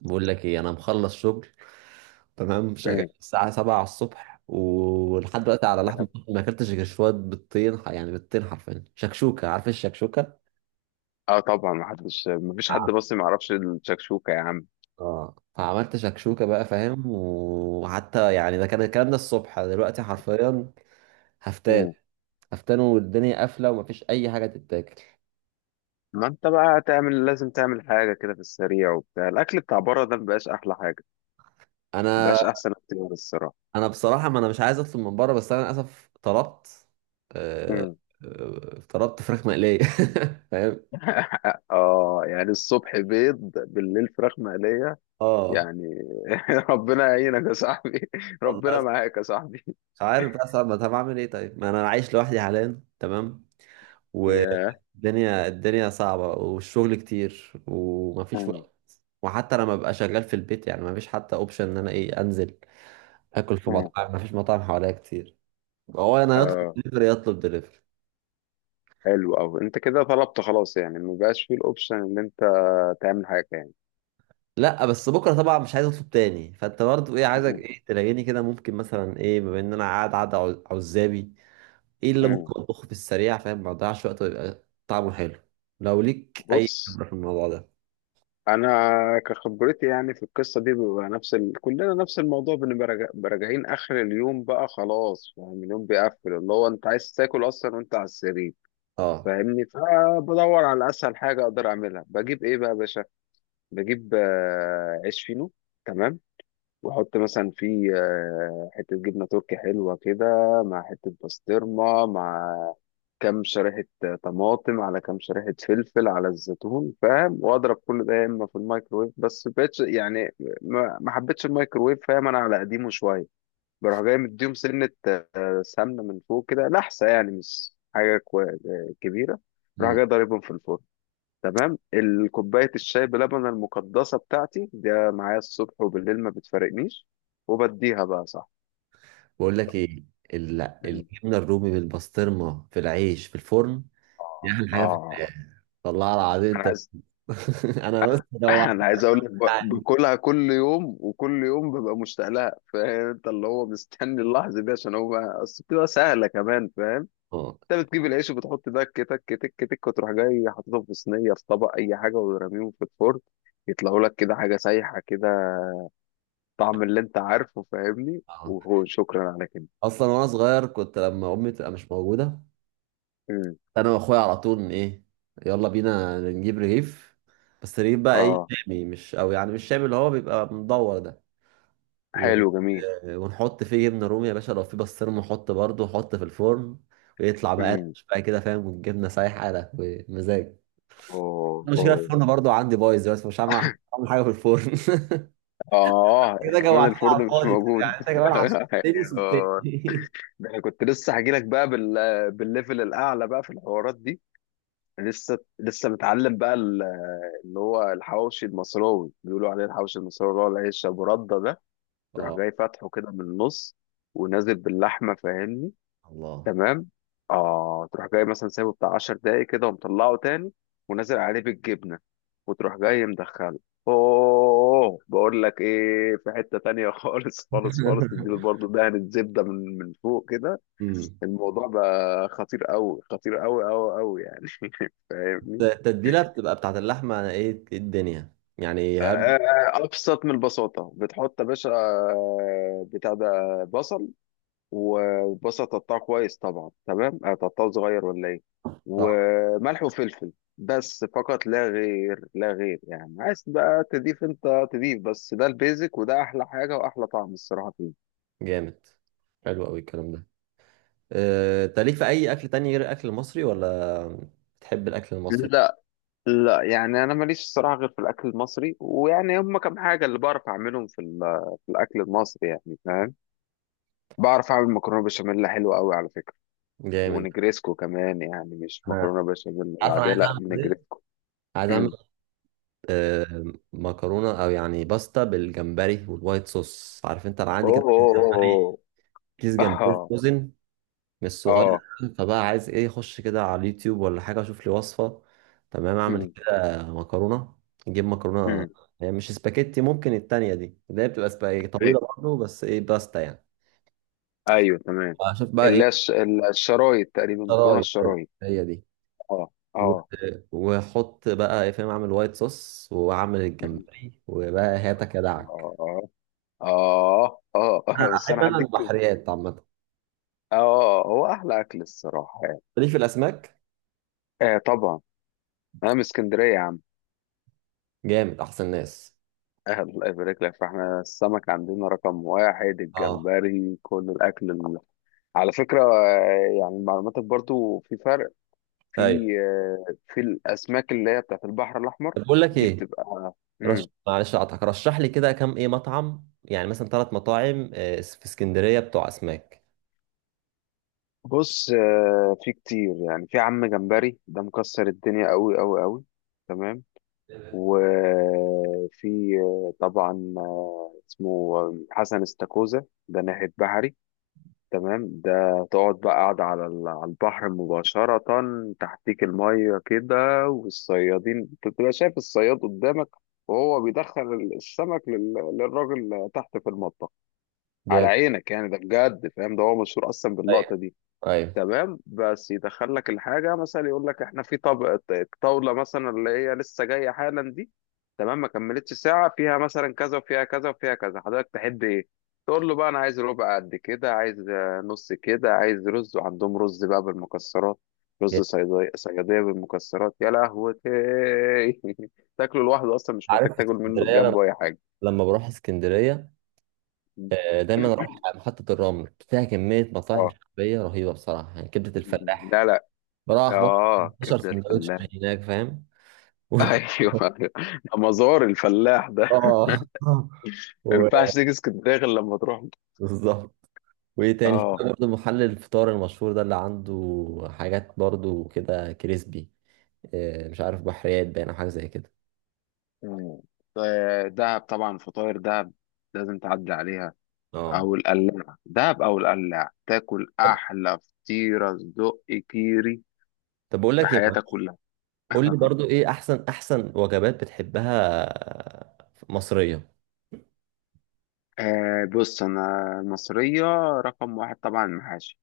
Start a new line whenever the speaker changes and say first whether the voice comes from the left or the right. right: بقول لك ايه، انا مخلص شغل. تمام، شغال
left: مم.
right: الساعة 7 على الصبح ولحد دلوقتي على لحم، ما اكلتش غير شوية بيضتين. يعني بيضتين حرفيا شكشوكة. عارف إيه الشكشوكة؟
left: اه طبعا، ما حدش ما فيش حد بس ما يعرفش الشكشوكه يا عم.
right: اه، فعملت شكشوكة بقى، فاهم، وحتى يعني ده كان الكلام ده الصبح. دلوقتي حرفيا هفتان
left: مم.
right: هفتان، والدنيا قافلة ومفيش أي حاجة تتاكل.
left: ما انت بقى تعمل، لازم تعمل حاجه كده في السريع، وبتاع الاكل بتاع بره ده مبقاش احلى حاجه،
right: أنا
left: مبقاش احسن اختيار الصراحه.
right: أنا بصراحة، ما أنا مش عايز أطلب من بره، بس أنا للأسف طلبت. آه،
left: مم.
right: طلبت فراخ مقلية فاهم؟
left: اه يعني الصبح بيض بالليل فراخ مقليه
right: اه،
left: يعني. ربنا يعينك يا صاحبي، ربنا
right: والله
left: معاك يا صاحبي.
right: مش عارف بقى، صعب. طب اعمل ايه؟ طيب، ما انا عايش لوحدي حاليا، تمام.
left: يا
right: والدنيا الدنيا صعبة والشغل كتير ومفيش
left: مم.
right: وقت. وحتى لما ببقى شغال في البيت، يعني مفيش حتى اوبشن ان انا ايه انزل اكل في
left: مم.
right: مطاعم، مفيش مطاعم حواليا كتير. هو انا يطلب
left: اه،
right: دليفري، يطلب دليفري.
left: حلو قوي، انت كده طلبت خلاص يعني مبقاش فيه الاوبشن ان انت تعمل حاجه يعني.
right: لا، بس بكره طبعا مش عايز اطلب تاني، فانت برضه ايه عايزك
left: مم.
right: ايه تلاقيني كده، ممكن مثلا ايه، بما ان انا قاعد قاعد عزابي، ايه اللي
left: مم.
right: ممكن اطبخه في السريع؟ فاهم، ما اضيعش وقت ويبقى طعمه حلو، لو ليك اي
left: بص،
right: خبرة في الموضوع ده.
left: انا كخبرتي يعني في القصه دي بيبقى نفس كلنا نفس الموضوع، بنبقى بنبقى راجعين اخر اليوم بقى خلاص، فاهم؟ اليوم بيقفل، اللي هو انت عايز تاكل اصلا وانت على السرير،
right: اه.
left: فاهمني؟ فبدور على اسهل حاجه اقدر اعملها. بجيب ايه بقى يا باشا؟ بجيب عيش فينو، تمام، واحط مثلا فيه حته جبنه تركي حلوه كده، مع حته بسطرمه، مع كام شريحه طماطم، على كام شريحه فلفل، على الزيتون، فاهم؟ واضرب كل ده يا اما في الميكرويف، بس بقتش يعني ما حبيتش الميكرويف، فاهم؟ انا على قديمه شويه. بروح جاي مديهم سنه، سمنه من فوق كده لحسه، يعني مش حاجه كبيره. بروح
right: مم.
left: جاي ضاربهم في الفرن، تمام. الكوباية الشاي بلبن المقدسة بتاعتي ده معايا الصبح وبالليل، ما بتفارقنيش، وبديها بقى صح.
right: بقول لك ايه، ال-
left: مم.
right: الجبنه الرومي بالبسطرمه في العيش في الفرن، دي احلى
left: اه
right: حاجه في
left: آه.
right: الحياه، والله العظيم
left: انا
right: انت
left: عايز.
right: انا بس جوعت.
left: انا عايز اقول لك، باكلها كل يوم، وكل يوم ببقى مشتاق لها، فاهم؟ انت اللي هو مستني اللحظه دي عشان هو اصل بتبقى سهله كمان، فاهم؟
right: اه،
left: انت بتجيب العيش وبتحط ده، تك تك تك تك، وتروح جاي حاططهم في صينيه، في طبق، اي حاجه، وترميهم في الفرن، يطلعوا لك كده حاجه سايحه كده، طعم اللي انت عارفه، فاهمني؟
right: اه.
left: وهو شكرا على كده.
right: اصلا وانا صغير كنت، لما امي تبقى مش موجوده،
left: امم.
right: انا واخويا على طول، ن- ايه يلا بينا نجيب رغيف، بس رغيف بقى ايه،
left: اه،
right: شامي، مش، او يعني مش شامي اللي هو بيبقى مدور ده. و...
left: حلو جميل.
right: ونحط فيه جبنه رومي يا باشا، لو في بسطرمه نحط برضه، نحط في الفرن، ويطلع
left: امم.
right: مقرمش بقى كده، فاهم، والجبنه سايحه ده ومزاج.
left: اوه
right: مشكلة
left: اوه.
right: الفرن برضو عندي بايظ دلوقتي، مش هعمل حاجة في الفرن
left: اه
right: كده
left: كمان
right: جوعتني على
left: الفرن مش
right: الفاضي
left: موجود.
right: يعني، انت كمان عشان
left: أيوه.
right: وسبتني
left: ده انا كنت لسه هجيلك بقى بالليفل الاعلى بقى في الحوارات دي، لسه لسه متعلم بقى اللي هو الحواوشي المصراوي، بيقولوا عليه الحواوشي المصراوي، اللي هو العيش ابو رده ده. تروح
right: اه،
left: جاي فاتحه كده من النص، ونازل باللحمه، فاهمني؟
right: الله
left: تمام. اه، تروح جاي مثلا سايبه بتاع 10 دقايق كده، ومطلعه تاني، ونازل عليه بالجبنه، وتروح جاي مدخله. اوه، بقول لك ايه، في حته تانية خالص خالص خالص، تديله برضه دهن الزبده من فوق كده.
right: امم
left: الموضوع بقى خطير قوي، خطير قوي قوي قوي يعني. فاهمني؟
right: التتبيلة بتبقى بتاعت اللحمة. أنا إيه الدنيا يعني هب؟
left: آه، ابسط من البساطه. بتحط يا باشا بتاع ده، بصل، وبصل تقطعه كويس طبعا، تمام، تقطعه صغير ولا ايه،
right: طعم
left: وملح وفلفل، بس، فقط لا غير، لا غير. يعني عايز بقى تضيف انت تضيف، بس ده البيزك، وده احلى حاجه واحلى طعم الصراحه فيه.
right: جامد. حلو أوي الكلام ده. أنت ليك في أي أكل تاني غير الأكل المصري، ولا بتحب الأكل المصري؟
left: لا لا، يعني انا ماليش الصراحه غير في الاكل المصري، ويعني هم كام حاجه اللي بعرف اعملهم في في الاكل المصري يعني، فاهم؟ بعرف اعمل مكرونه بشاميل حلوه قوي على فكره،
right: جامد.
left: ونجريسكو كمان. يعني مش
right: أنا
left: مكرونه بشاميل
right: عارف أنا
left: العاديه،
right: عايز
left: لا،
right: أعمل إيه.
left: نجريسكو.
right: عايز أعمل
left: مم.
right: آه، مكرونه، او يعني باستا بالجمبري والوايت صوص. عارف انت، انا عندي
left: اوه
right: كده
left: اوه اوه.
right: كيس جمبري
left: اه
right: فروزن، مش صغير.
left: اه.
right: فبقى عايز ايه، اخش كده على اليوتيوب ولا حاجه اشوف لي وصفه، تمام، اعمل
left: أمم،
right: كده مكرونه. نجيب مكرونه،
left: أمم.
right: يعني مش سباكيتي، ممكن التانية دي اللي هي بتبقى سباكيتي طويله
left: ايوه،
right: برضه، بس ايه، باستا يعني.
left: ايوه تمام.
right: اشوف بقى ايه.
left: الشرايط، تقريبا مكرونه
right: شرايط،
left: الشرايط.
right: هي دي.
left: اه
right: و-
left: اه.
right: واحط بقى ايه، فاهم، اعمل وايت صوص واعمل
left: أمم.
right: الجمبري وبقى هاتك يا دعك.
left: اه اه اه
right: أنا
left: بس
right: احب،
left: انا
right: انا
left: هديك.
right: البحريات عامه،
left: اه، هو احلى اكل الصراحه يعني.
right: ليه، في الاسماك.
left: آه طبعا، انا من اسكندريه يا عم.
right: جامد. احسن ناس.
left: آه، الله يبارك لك. فاحنا السمك عندنا رقم واحد،
right: اه،
left: الجمبري، كل الاكل على فكره يعني معلوماتك برضو، في فرق في
right: ايوه.
left: في الاسماك اللي هي بتاعت البحر الاحمر،
right: طب بقول لك
left: دي
right: ايه،
left: بتبقى مم.
right: معلش اقطعك، رشح لي كده كام ايه مطعم، يعني مثلا ثلاث مطاعم في اسكندريه بتوع اسماك.
left: بص، في كتير يعني. في عم جمبري ده مكسر الدنيا قوي قوي قوي، تمام. وفي طبعا اسمه حسن استاكوزا، ده ناحية بحري، تمام، ده تقعد بقى قاعد على على البحر مباشرة، تحتيك المية كده، والصيادين بتبقى شايف الصياد قدامك، وهو بيدخل السمك للراجل تحت في المطبخ، على
right: جامد.
left: عينك يعني. ده بجد، فاهم؟ ده هو مشهور أصلا
right: ايوه،
left: باللقطة دي.
right: ايوه،
left: تمام، بس يدخل لك الحاجة مثلا، يقول لك احنا في طبق الطاولة مثلا اللي هي لسه جاية حالا دي، تمام، ما كملتش ساعة، فيها مثلا كذا وفيها كذا وفيها كذا، حضرتك تحب ايه؟ تقول له بقى انا عايز ربع قد كده، عايز نص كده، عايز رز. وعندهم رز بقى بالمكسرات، رز
right: جامد.
left: صيادية، صيادية بالمكسرات يا لهوتي. تاكله لوحده، اصلا مش محتاج
right: عارف، في
left: تاكل منه
right: اسكندريه
left: جنبه اي حاجة.
right: لما بروح اسكندريه، دايما اروح على محطه الرمل، فيها كميه مطاعم
left: اه،
right: شعبيه رهيبه بصراحه، يعني كبده الفلاح،
left: لا لا.
right: بروح اخبط
left: اه
right: 15
left: كبدة
right: سندوتش
left: الفلاح.
right: من هناك، فاهم و-
left: ايوه. أيوة. ده مزار الفلاح ده،
right: اه
left: ما
right: و-
left: ينفعش تيجي اسكندريه غير لما تروح.
right: بالظبط. وايه تاني، في
left: اه.
right: برضه محل الفطار المشهور ده اللي عنده حاجات برضه كده كريسبي، مش عارف بحريات باين او حاجه زي كده.
left: مم. دهب طبعا، فطاير دهب، لازم تعدي عليها،
right: اه.
left: او القلاع. دهب او القلاع، تاكل احلى فطيره صدق كيري
right: طب بقول
left: في
right: لك ايه بقى؟
left: حياتك كلها.
right: قول لي برضه ايه احسن، وجبات بتحبها، مصريه.
left: آه بص، انا المصريه رقم واحد طبعا المحاشي.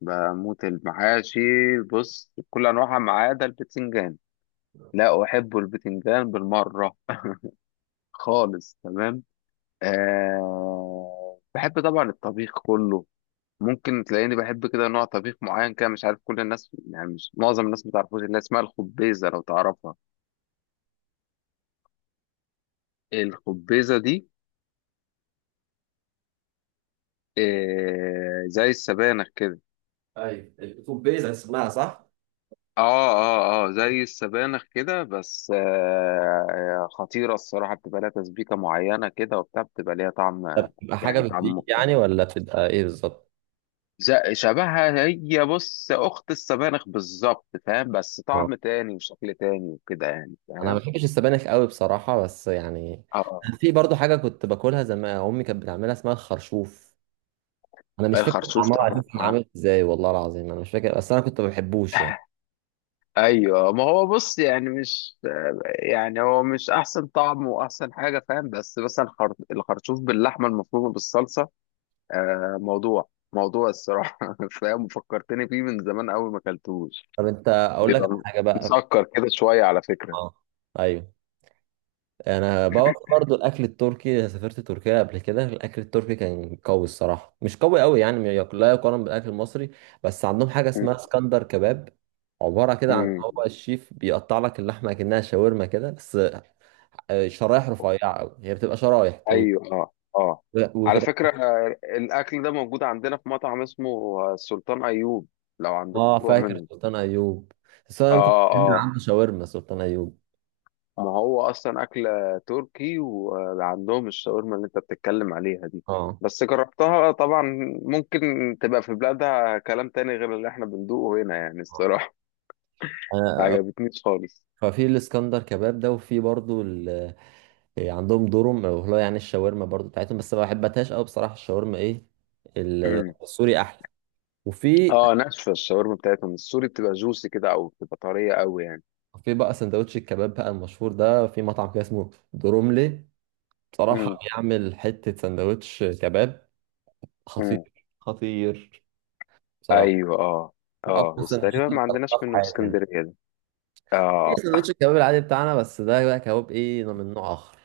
left: بموت المحاشي. بص، بكل انواعها ما عدا البتنجان، لا احب البتنجان بالمره خالص، تمام. أه، بحب طبعا الطبيخ كله. ممكن تلاقيني بحب كده نوع طبيخ معين، كده مش عارف كل الناس يعني، مش معظم الناس ما تعرفوش، اللي هي اسمها الخبيزه لو تعرفها. الخبيزه دي أه زي السبانخ كده.
right: ايوه، الكوبيز اسمها، صح؟
left: اه اه اه، زي السبانخ كده، بس أه خطيره الصراحه، بتبقى لها تسبيكه معينه كده وبتاع، بتبقى ليها طعم،
right: تبقى حاجه
left: يعني
right: بتديك
left: طعم.
right: يعني، ولا بتبقى ايه بالظبط؟
left: شبهها هي، بص، اخت السبانخ بالظبط، فاهم؟ بس
right: اه.
left: طعم تاني وشكل تاني وكده يعني،
right: انا ما
left: فاهم؟
right: بحبش السبانخ قوي بصراحه، بس يعني
left: اه،
right: في برضه حاجه كنت باكلها زمان، امي كانت بتعملها، اسمها الخرشوف. انا مش فاكر
left: الخرشوف
right: عمار
left: طبعا
right: عزيز كان
left: آه.
right: عامل ازاي، والله العظيم انا مش فاكر، بس انا كنت ما بحبوش يعني.
left: ايوه، ما هو بص يعني مش، يعني هو مش احسن طعم واحسن حاجه، فاهم؟ بس مثلا الخرشوف باللحمه المفرومه بالصلصه، آه، موضوع الصراحه. فاهم؟ وفكرتني فيه من زمان قوي، ما اكلتوش.
right: طب انت اقول لك على
left: بيبقى
right: حاجه بقى.
left: مسكر كده شويه على فكره.
right: اه، ايوه. انا بقى برضو الاكل التركي، سافرت تركيا قبل كده، الاكل التركي كان قوي الصراحه، مش قوي قوي يعني، ما يق- لا يقارن بالاكل المصري. بس عندهم حاجه اسمها
left: م-
right: اسكندر كباب، عباره كده عن هو
left: م.
right: الشيف بيقطع لك اللحمه كأنها شاورما كده، بس شرايح رفيعه قوي، هي بتبقى شرايح طويله
left: ايوه، اه اه. على
right: وتبقى.
left: فكرة الاكل ده موجود عندنا في مطعم اسمه السلطان ايوب، لو عندكم
right: اه،
left: فروع
right: فاكر
left: منه.
right: سلطان ايوب، بس انا كنت
left: اه
right: بحب
left: اه،
right: عنده شاورما سلطان ايوب.
left: ما هو اصلا اكل تركي، وعندهم الشاورما اللي انت بتتكلم عليها دي،
right: اه.
left: بس جربتها طبعا. ممكن تبقى في بلادها كلام تاني غير اللي احنا بندوقه هنا يعني الصراحة. ما
right: انا
left: عجبتنيش خالص.
right: ففي الاسكندر كباب ده، وفي برضو عندهم دورم، وهو يعني الشاورما برضو بتاعتهم، بس ما بحبتهاش قوي بصراحه، الشاورما ايه،
left: أمم.
right: السوري احلى. وفي
left: اه، ناشفة الشاورما بتاعتهم، السوري بتبقى جوسي كده، او بتبقى طرية قوي يعني.
right: في بقى سندوتش الكباب بقى المشهور ده، في مطعم كده اسمه دروملي،
left: أمم،
right: بصراحه بيعمل حته سندوتش كباب
left: أمم.
right: خطير خطير، بصراحه،
left: ايوه، اه
right: من اقوى
left: اه، بس
right: السندوتشات
left: تقريبا
right: اللي
left: ما عندناش
right: جربتها في
left: منه في
right: حياتي.
left: اسكندريه ده.
right: في
left: اه.
right: سندوتش الكباب العادي بتاعنا، بس ده بقى كباب ايه، من نوع اخر.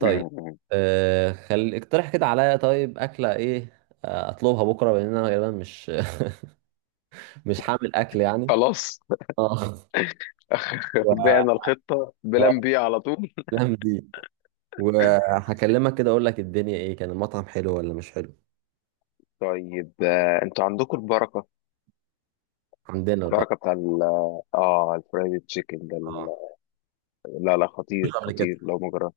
left: م.
right: خل اقترح كده عليا، طيب اكله ايه، اطلبها بكره لان انا غالبا مش مش هعمل اكل يعني.
left: خلاص.
right: اه. و...
left: بعنا الخطه
right: اه،
left: بلان بي على طول.
right: الأيام دي وهكلمك كده، اقول لك الدنيا ايه، كان المطعم حلو ولا مش حلو.
left: طيب انتوا عندكم البركه،
right: عندنا البقى.
left: البركه بتاع ال، اه الفرايد تشيكن ده
right: اه.
left: لا لا،
right: مش
left: خطير
right: قبل كده.
left: خطير لو ما جربت.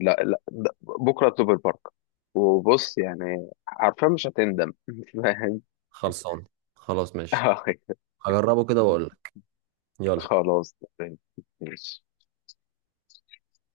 left: لا لا، بكره اطلب البركه، وبص يعني عارفة مش هتندم. فاهم؟
right: خلصان، خلاص، ماشي.
left: آه،
right: هجربه كده واقول لك. يلا.
left: خلاص تمام. ماشي.